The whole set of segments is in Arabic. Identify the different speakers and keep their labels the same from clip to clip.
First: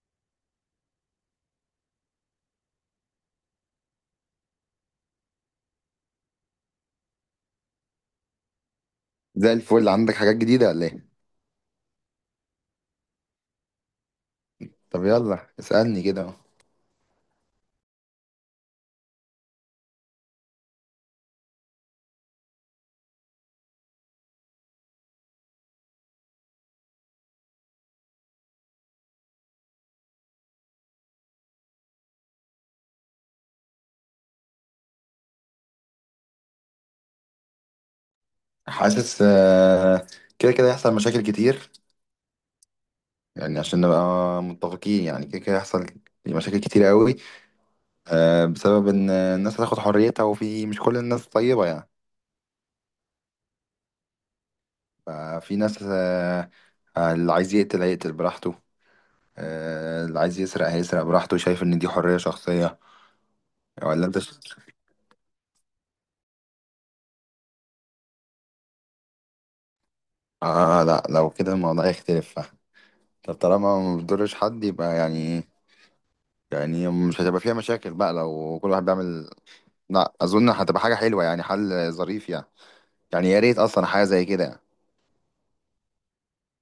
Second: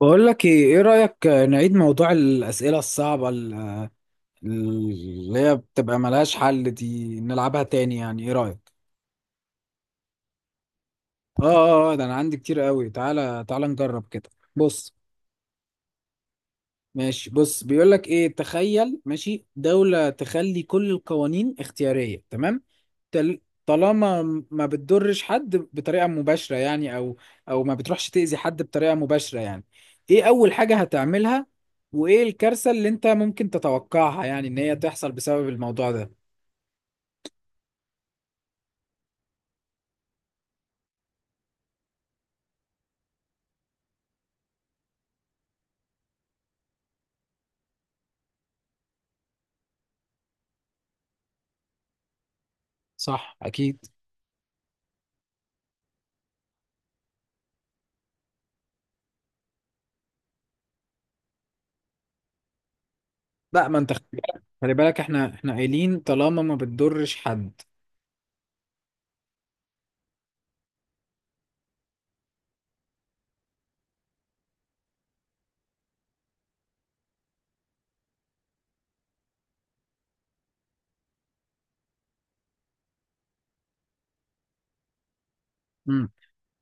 Speaker 1: بقول لك ايه، ايه رأيك نعيد موضوع الأسئلة الصعبة اللي هي بتبقى ملهاش حل دي، نلعبها تاني؟ يعني ايه رأيك؟
Speaker 2: زي الفل، عندك حاجات جديدة ولا ايه؟
Speaker 1: اه، اه، ده انا عندي كتير قوي، تعالى تعالى نجرب كده. بص.
Speaker 2: طب يلا اسألني كده اهو.
Speaker 1: ماشي، بص، بيقول لك ايه، تخيل ماشي دولة تخلي كل القوانين اختيارية، تمام؟ تل- طالما ما بتضرش حد بطريقة مباشرة يعني، او ما بتروحش تأذي حد بطريقة مباشرة يعني، ايه اول حاجة هتعملها؟ وايه الكارثة اللي انت ممكن تتوقعها يعني ان هي تحصل بسبب الموضوع ده؟
Speaker 2: حاسس كده كده يحصل مشاكل كتير، يعني عشان نبقى متفقين، يعني كده كده يحصل مشاكل كتير قوي بسبب ان الناس هتاخد حريتها وفي مش كل الناس طيبة يعني.
Speaker 1: صح، اكيد.
Speaker 2: ففي ناس، اللي عايز يقتل هيقتل براحته، اللي عايز يسرق هيسرق براحته، شايف ان دي حرية شخصية.
Speaker 1: لا، ما انت خلي
Speaker 2: ولا انت
Speaker 1: بالك خلي بالك، احنا قايلين طالما ما بتضرش حد.
Speaker 2: لا لو كده الموضوع يختلف. طب طالما ما بتضرش حد يبقى يعني، يعني مش هتبقى فيها مشاكل بقى لو كل واحد بيعمل. لا اظن هتبقى حاجه حلوه يعني، حل ظريف يعني، يعني يا ريت اصلا حاجه زي كده يعني.
Speaker 1: إمم.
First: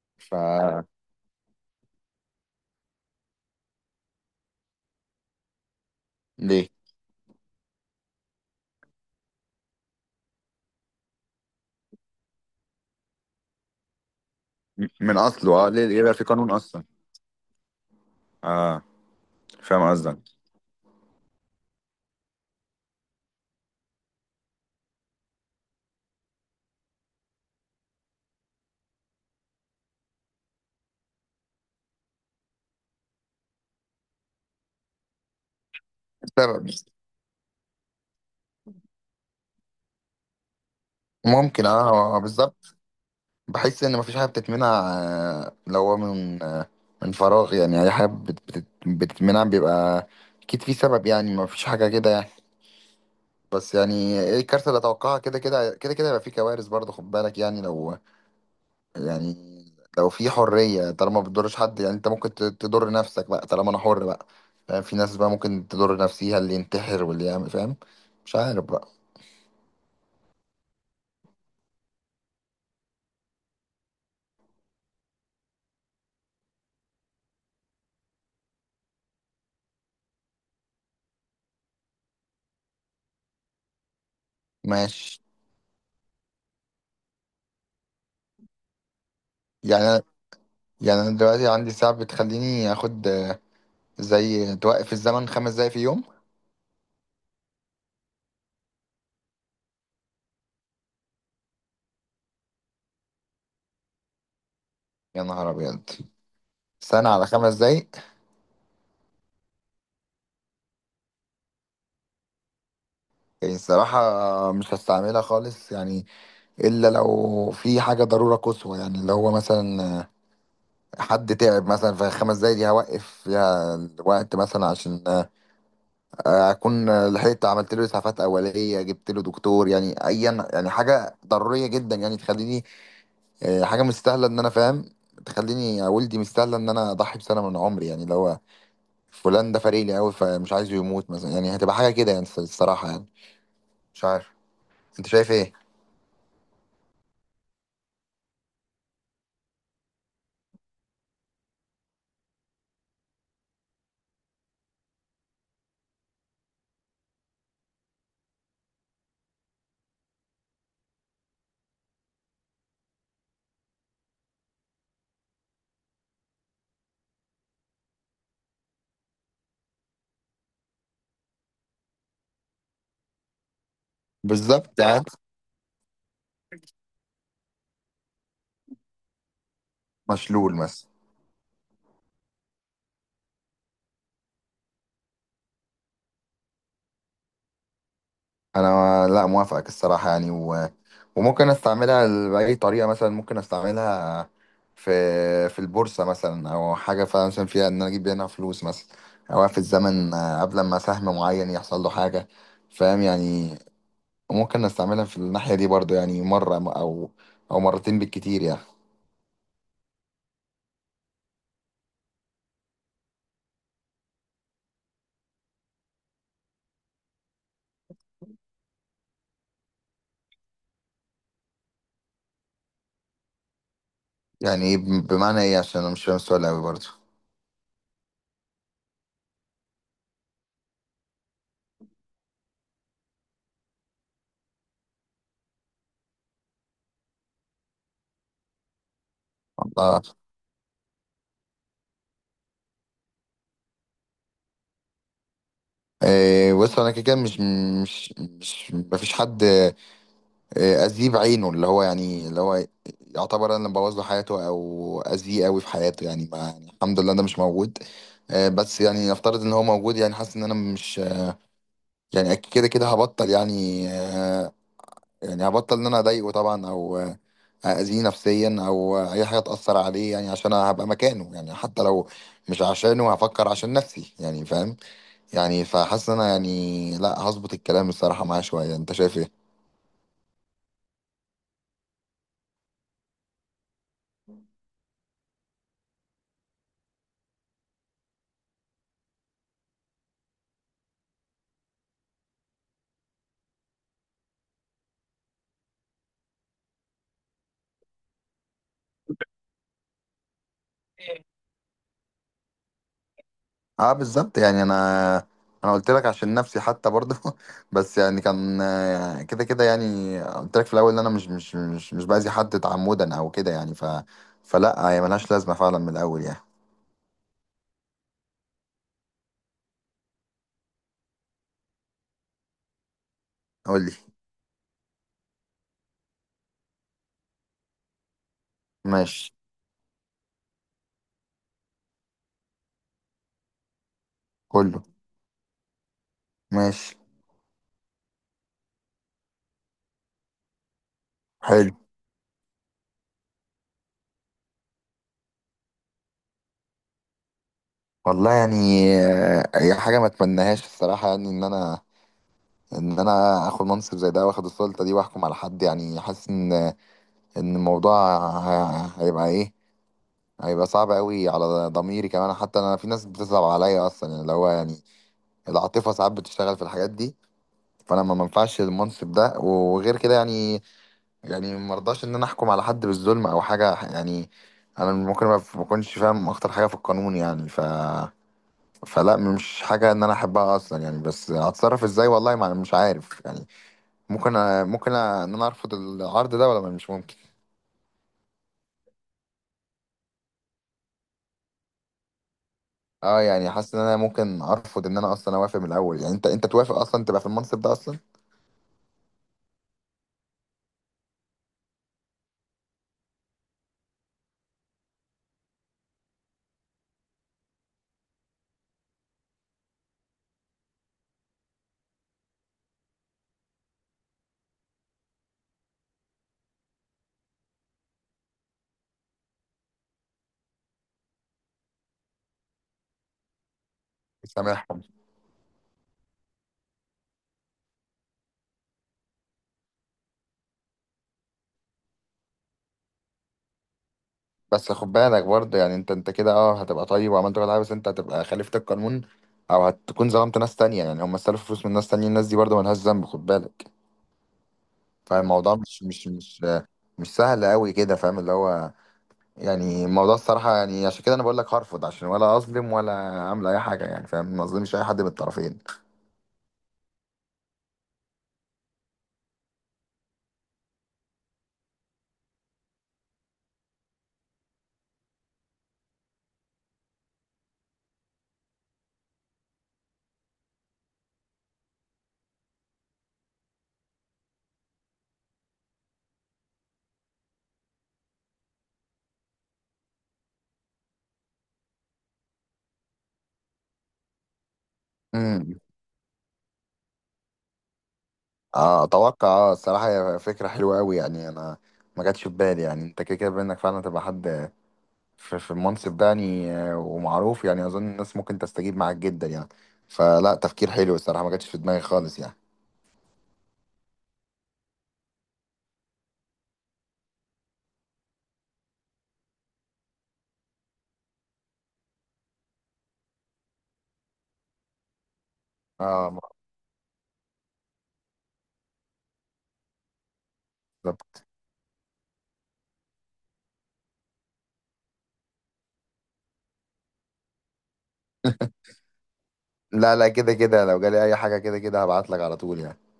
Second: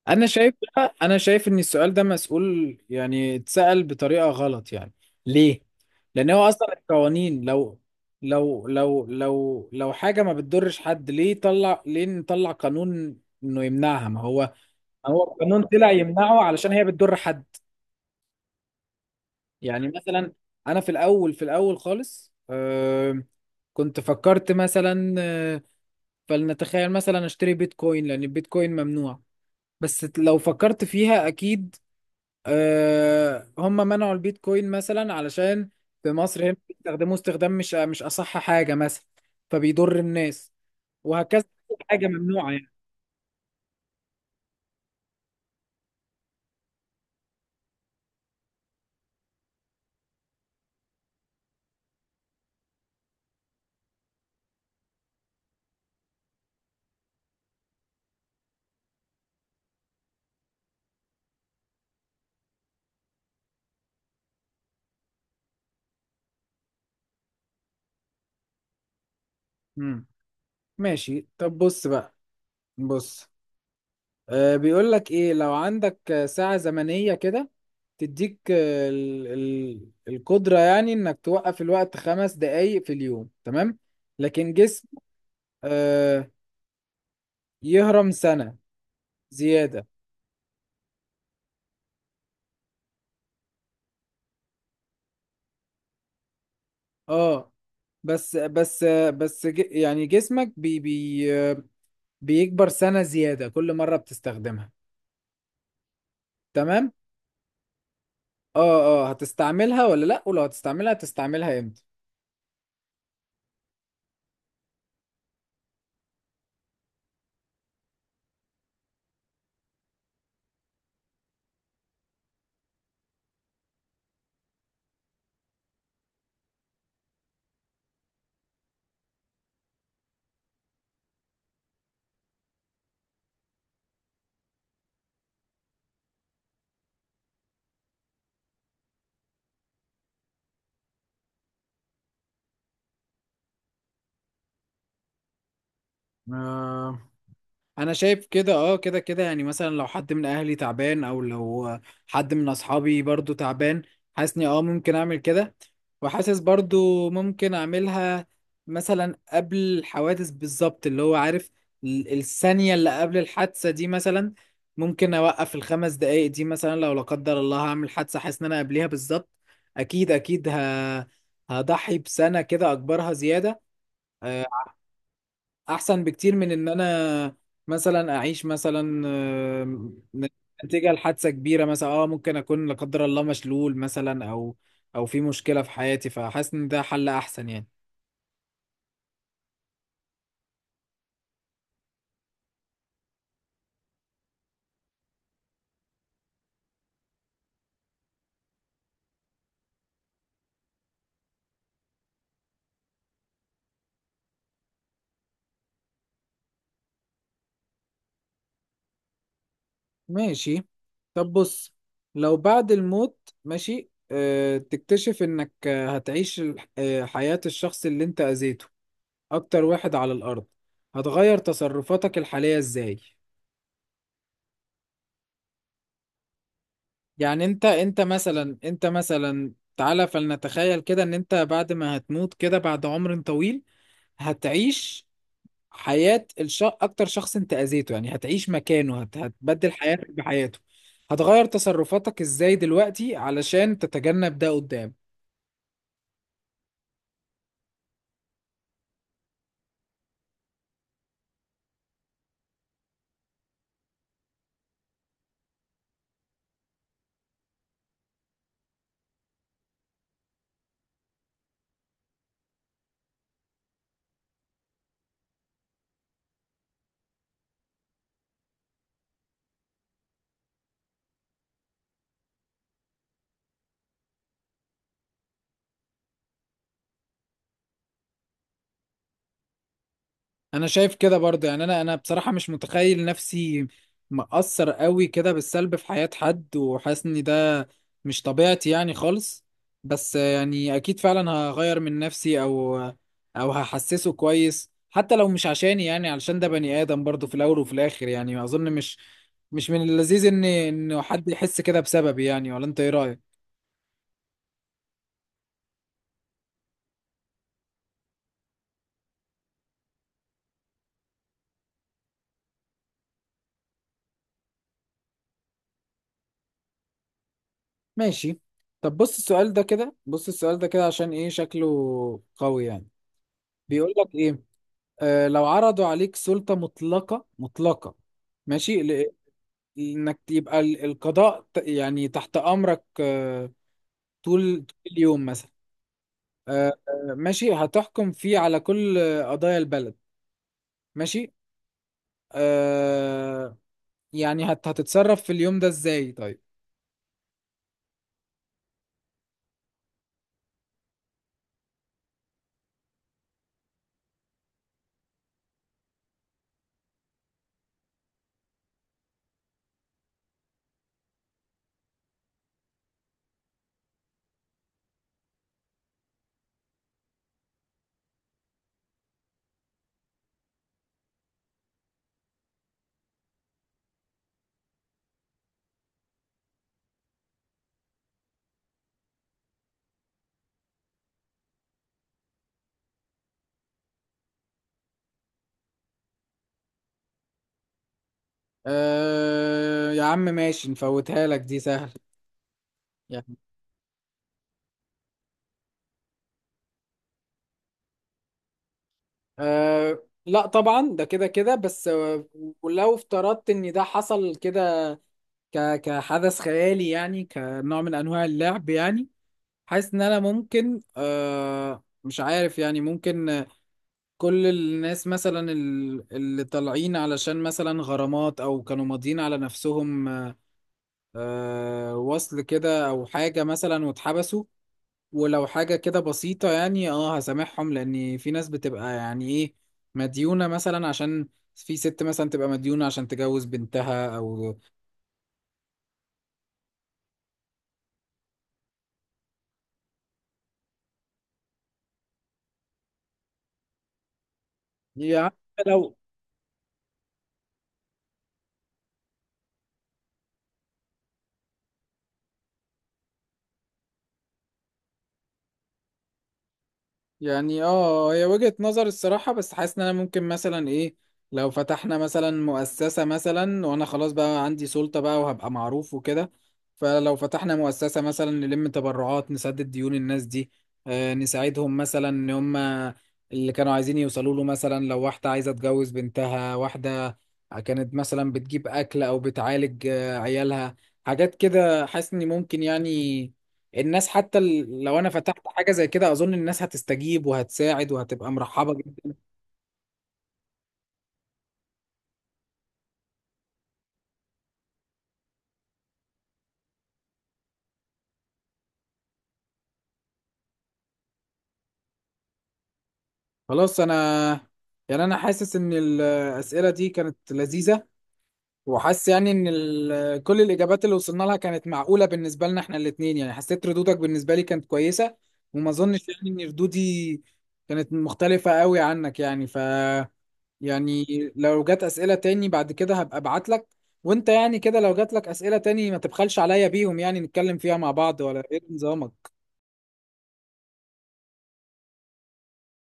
Speaker 2: ف
Speaker 1: انا شايف ان السؤال ده مسؤول، يعني اتسأل بطريقة غلط يعني. ليه؟ لان هو اصلا
Speaker 2: ليه.
Speaker 1: القوانين، لو لو حاجة ما بتضرش حد، ليه طلع، ليه نطلع قانون انه يمنعها؟ ما هو
Speaker 2: من
Speaker 1: هو
Speaker 2: اصله
Speaker 1: القانون
Speaker 2: اه، ليه
Speaker 1: طلع
Speaker 2: ليه يبقى في
Speaker 1: يمنعه
Speaker 2: قانون
Speaker 1: علشان هي
Speaker 2: اصلا.
Speaker 1: بتضر حد.
Speaker 2: اه فاهم
Speaker 1: يعني مثلا
Speaker 2: قصدك.
Speaker 1: انا في الاول خالص، كنت فكرت مثلا، فلنتخيل مثلا اشتري بيتكوين لان البيتكوين ممنوع. بس لو فكرت فيها اكيد، هم منعوا البيتكوين مثلا علشان في مصر هنا
Speaker 2: سبب،
Speaker 1: بيستخدموه استخدام مش اصح حاجه مثلا، فبيضر الناس، وهكذا،
Speaker 2: ممكن اه.
Speaker 1: حاجه
Speaker 2: هو
Speaker 1: ممنوعه يعني.
Speaker 2: بالظبط. بحس ان مفيش حاجه بتتمنع، لو هو من من فراغ يعني، اي حاجه بتتمنع بيبقى اكيد في سبب يعني، مفيش حاجه كده يعني. بس يعني ايه الكارثه اللي اتوقعها؟ كده كده كده كده هيبقى في كوارث برضه، خد بالك يعني. لو يعني لو في حرية طالما ما بتضرش حد، يعني انت ممكن تضر نفسك بقى طالما انا حر بقى. فاهم، في ناس بقى ممكن تضر نفسيها، اللي ينتحر واللي يعمل، فاهم. مش عارف بقى.
Speaker 1: مم. ماشي، طب بص بقى. بص بيقول لك ايه، لو عندك ساعه زمنيه كده تديك ال القدره، يعني انك توقف الوقت 5 دقايق في اليوم، تمام؟ لكن جسم،
Speaker 2: ماشي.
Speaker 1: آه، يهرم سنه
Speaker 2: يعني
Speaker 1: زياده.
Speaker 2: انا، يعني انا دلوقتي عندي ساعة بتخليني اخد زي توقف الزمن خمس دقايق في يوم.
Speaker 1: اه، بس بس بس يعني جسمك بي بي بيكبر سنة زيادة كل مرة بتستخدمها.
Speaker 2: يا نهار ابيض،
Speaker 1: تمام.
Speaker 2: سنة على خمس دقايق؟
Speaker 1: اه، اه، هتستعملها ولا لا؟ ولو هتستعملها، هتستعملها
Speaker 2: يعني الصراحة مش هستعملها خالص يعني، إلا لو في حاجة ضرورة قصوى يعني، اللي هو مثلا حد تعب مثلا، في خمس دقايق دي هوقف فيها الوقت مثلا عشان اكون لحقت عملت له اسعافات اوليه، جبت له دكتور يعني، ايا يعني حاجه ضروريه جدا يعني، تخليني حاجه مستاهله ان انا فاهم، تخليني يا والدي مستاهله ان انا اضحي بسنه من عمري، يعني اللي هو فلان ده فارق لي قوي فمش عايزه يموت مثلا، يعني هتبقى حاجه كده يعني الصراحه يعني. مش عارف، انت شايف ايه؟
Speaker 1: امتى؟ انا شايف كده، اه، كده كده يعني، مثلا لو حد من اهلي تعبان، او لو حد من اصحابي برضو تعبان، حاسني اه ممكن اعمل كده. وحاسس برضو ممكن اعملها مثلا قبل الحوادث بالظبط، اللي هو عارف الثانية اللي قبل الحادثة دي مثلا، ممكن اوقف الخمس دقايق دي مثلا. لو لا قدر الله هعمل حادثة حاسس ان انا قبليها بالظبط، اكيد اكيد هضحي بسنة كده، اكبرها زيادة. آه،
Speaker 2: بالظبط. قاعد.
Speaker 1: احسن بكتير من ان انا مثلا اعيش مثلا، آم،
Speaker 2: مشلول مثلا.
Speaker 1: نتيجة لحادثة كبيرة مثلا. اه، ممكن اكون لا قدر الله مشلول مثلا، او في مشكلة في حياتي، فحاسس ان ده حل احسن يعني.
Speaker 2: انا لا موافقك الصراحه يعني، و... وممكن استعملها باي طريقه، مثلا ممكن استعملها في البورصه مثلا، او حاجه فعلا مثلا فيها ان انا اجيب منها فلوس مثلا، او في الزمن قبل ما سهم معين يحصل له حاجه، فاهم يعني. ممكن استعملها في الناحيه دي برضو يعني، مره او او مرتين بالكتير يعني.
Speaker 1: ماشي، طب بص، لو بعد الموت ماشي، تكتشف انك هتعيش حياة الشخص اللي انت اذيته اكتر واحد على الارض، هتغير تصرفاتك الحالية ازاي؟
Speaker 2: يعني إيه بمعنى ايه؟ عشان انا مش فاهم السؤال قوي برضو.
Speaker 1: يعني انت، انت مثلا تعالى فلنتخيل كده، ان انت بعد ما هتموت كده، بعد عمر طويل، هتعيش حياة اكتر شخص انت اذيته، يعني هتعيش مكانه، هتبدل
Speaker 2: الله.
Speaker 1: حياتك بحياته. هتغير تصرفاتك ازاي دلوقتي علشان تتجنب ده قدام؟
Speaker 2: إيه، بص انا كده كده مش مفيش حد اذيه بعينه، اللي هو يعني، اللي هو يعتبر انا اللي مبوظ له حياته او اذيه قوي في حياته يعني، ما يعني الحمد لله انا مش موجود بس يعني نفترض ان هو موجود يعني، حاسس ان انا مش، يعني أكيد كده كده هبطل يعني، يعني هبطل ان انا اضايقه طبعا، او اذيه نفسيا او اي حاجه تاثر عليه يعني عشان أنا هبقى مكانه يعني، حتى لو مش عشانه هفكر عشان نفسي يعني، فاهم يعني. فحاسس ان انا يعني لا هظبط الكلام الصراحه معاه شويه. انت شايف ايه؟
Speaker 1: انا شايف كده برضه يعني، انا بصراحه مش متخيل نفسي مأثر قوي كده بالسلب في حياه حد، وحاسس ان ده مش طبيعتي يعني خالص. بس يعني اكيد فعلا هغير من نفسي، او هحسسه كويس، حتى لو مش عشاني، يعني علشان ده بني ادم برضه في الاول وفي الاخر. يعني اظن مش مش من اللذيذ ان حد يحس كده بسببي يعني. ولا انت ايه رايك؟
Speaker 2: اه بالظبط يعني، انا قلت لك عشان نفسي حتى برضه بس يعني كان كده كده يعني، قلت لك في الاول ان انا مش باذي حد تعمدا او كده يعني، ف فلا هي ملهاش لازمه فعلا من الاول يعني.
Speaker 1: ماشي طب. بص السؤال ده كده عشان ايه شكله قوي يعني.
Speaker 2: قول لي.
Speaker 1: بيقول لك ايه، لو عرضوا عليك سلطة مطلقة مطلقة، ماشي،
Speaker 2: ماشي.
Speaker 1: انك يبقى القضاء يعني تحت امرك، طول طول
Speaker 2: كله.
Speaker 1: اليوم مثلا، آه،
Speaker 2: ماشي.
Speaker 1: ماشي هتحكم فيه على كل قضايا البلد، ماشي،
Speaker 2: حلو.
Speaker 1: آه، يعني هتتصرف في اليوم ده ازاي، طيب؟
Speaker 2: والله يعني هي حاجه ما اتمناهاش الصراحه يعني، ان انا ان انا اخد منصب زي ده واخد السلطه دي واحكم على حد، يعني حاسس ان ان الموضوع هيبقى ايه، هيبقى صعب قوي على ضميري كمان، حتى انا في ناس بتصعب عليا اصلا يعني، اللي هو يعني العاطفه ساعات بتشتغل في الحاجات دي. فانا ما منفعش المنصب ده وغير كده يعني، يعني مرضاش ان انا احكم على حد بالظلم او حاجه يعني، انا ممكن ما اكونش فاهم اكتر حاجه في القانون يعني. ف فلا مش حاجه ان انا احبها اصلا يعني، بس هتصرف ازاي والله ما مش عارف يعني. ممكن ممكن ان انا ارفض العرض ده ولا مش ممكن؟
Speaker 1: يا عم، ماشي نفوتها لك، دي سهل.
Speaker 2: اه
Speaker 1: يعني
Speaker 2: يعني حاسس ان انا ممكن ارفض ان انا اصلا اوافق من الاول يعني. انت انت توافق اصلا تبقى في المنصب ده اصلا؟
Speaker 1: لا طبعا ده كده كده، بس ولو افترضت ان ده حصل كده كحدث خيالي يعني، كنوع من انواع اللعب يعني، حاسس ان انا ممكن، مش عارف يعني، ممكن كل الناس مثلا اللي طالعين علشان مثلا غرامات، او كانوا ماضيين على نفسهم، وصل كده او حاجة مثلا واتحبسوا،
Speaker 2: سامحهم.
Speaker 1: ولو حاجة كده بسيطة يعني، اه هسامحهم، لان في ناس بتبقى يعني ايه، مديونة مثلا، عشان في ست مثلا تبقى مديونة عشان تجوز بنتها، او
Speaker 2: بس خد بالك برضه يعني، انت انت كده اه هتبقى طيب وعملت كل حاجه، بس انت هتبقى خالفت القانون، او هتكون ظلمت ناس تانية، يعني هم استلفوا فلوس من ناس تانية، الناس دي برضه ملهاش ذنب، خد بالك.
Speaker 1: يعني،
Speaker 2: فالموضوع مش
Speaker 1: لو
Speaker 2: مش مش مش سهل قوي كده، فاهم اللي هو، يعني الموضوع الصراحه يعني، عشان كده انا بقول لك هرفض، عشان ولا اظلم ولا اعمل اي حاجه يعني، فاهم، ما اظلمش اي حد من الطرفين.
Speaker 1: يعني اه، هي وجهة نظر الصراحة. بس حاسس ان انا ممكن مثلا، ايه، لو فتحنا مثلا مؤسسة مثلا وانا خلاص بقى عندي سلطة بقى وهبقى معروف وكده، فلو فتحنا مؤسسة مثلا نلم تبرعات نسدد ديون الناس دي، آه نساعدهم مثلا ان هم اللي كانوا عايزين يوصلوا له، مثلا لو واحدة عايزة تجوز بنتها، واحدة كانت مثلا بتجيب اكل او بتعالج عيالها، حاجات كده، حاسس اني ممكن يعني الناس حتى، لو انا فتحت حاجه زي كده اظن الناس هتستجيب وهتساعد وهتبقى مرحبه
Speaker 2: اه
Speaker 1: جدا.
Speaker 2: اتوقع، اه الصراحه هي فكره حلوه قوي يعني، انا ما جاتش في بالي يعني، انت كده كده بانك فعلا تبقى حد في, في المنصب ده يعني ومعروف، يعني اظن الناس ممكن تستجيب معاك جدا يعني. فلا تفكير حلو الصراحه، ما جاتش في دماغي خالص يعني.
Speaker 1: خلاص، انا يعني انا حاسس ان الاسئله دي كانت لذيذه، وحاسس يعني ان كل الاجابات اللي وصلنا لها كانت معقوله بالنسبه لنا احنا الاثنين. يعني حسيت ردودك بالنسبه لي كانت كويسه، وما اظنش يعني
Speaker 2: اه
Speaker 1: ان ردودي كانت مختلفه قوي عنك يعني. ف، يعني
Speaker 2: بالظبط.
Speaker 1: لو جت اسئله تاني بعد كده هبقى ابعت لك، وانت يعني كده لو جات لك اسئله تاني ما تبخلش عليا بيهم، يعني نتكلم فيها مع بعض، ولا ايه نظامك؟
Speaker 2: لا لا، كده كده لو جالي اي حاجه كده كده هبعت لك على طول يعني.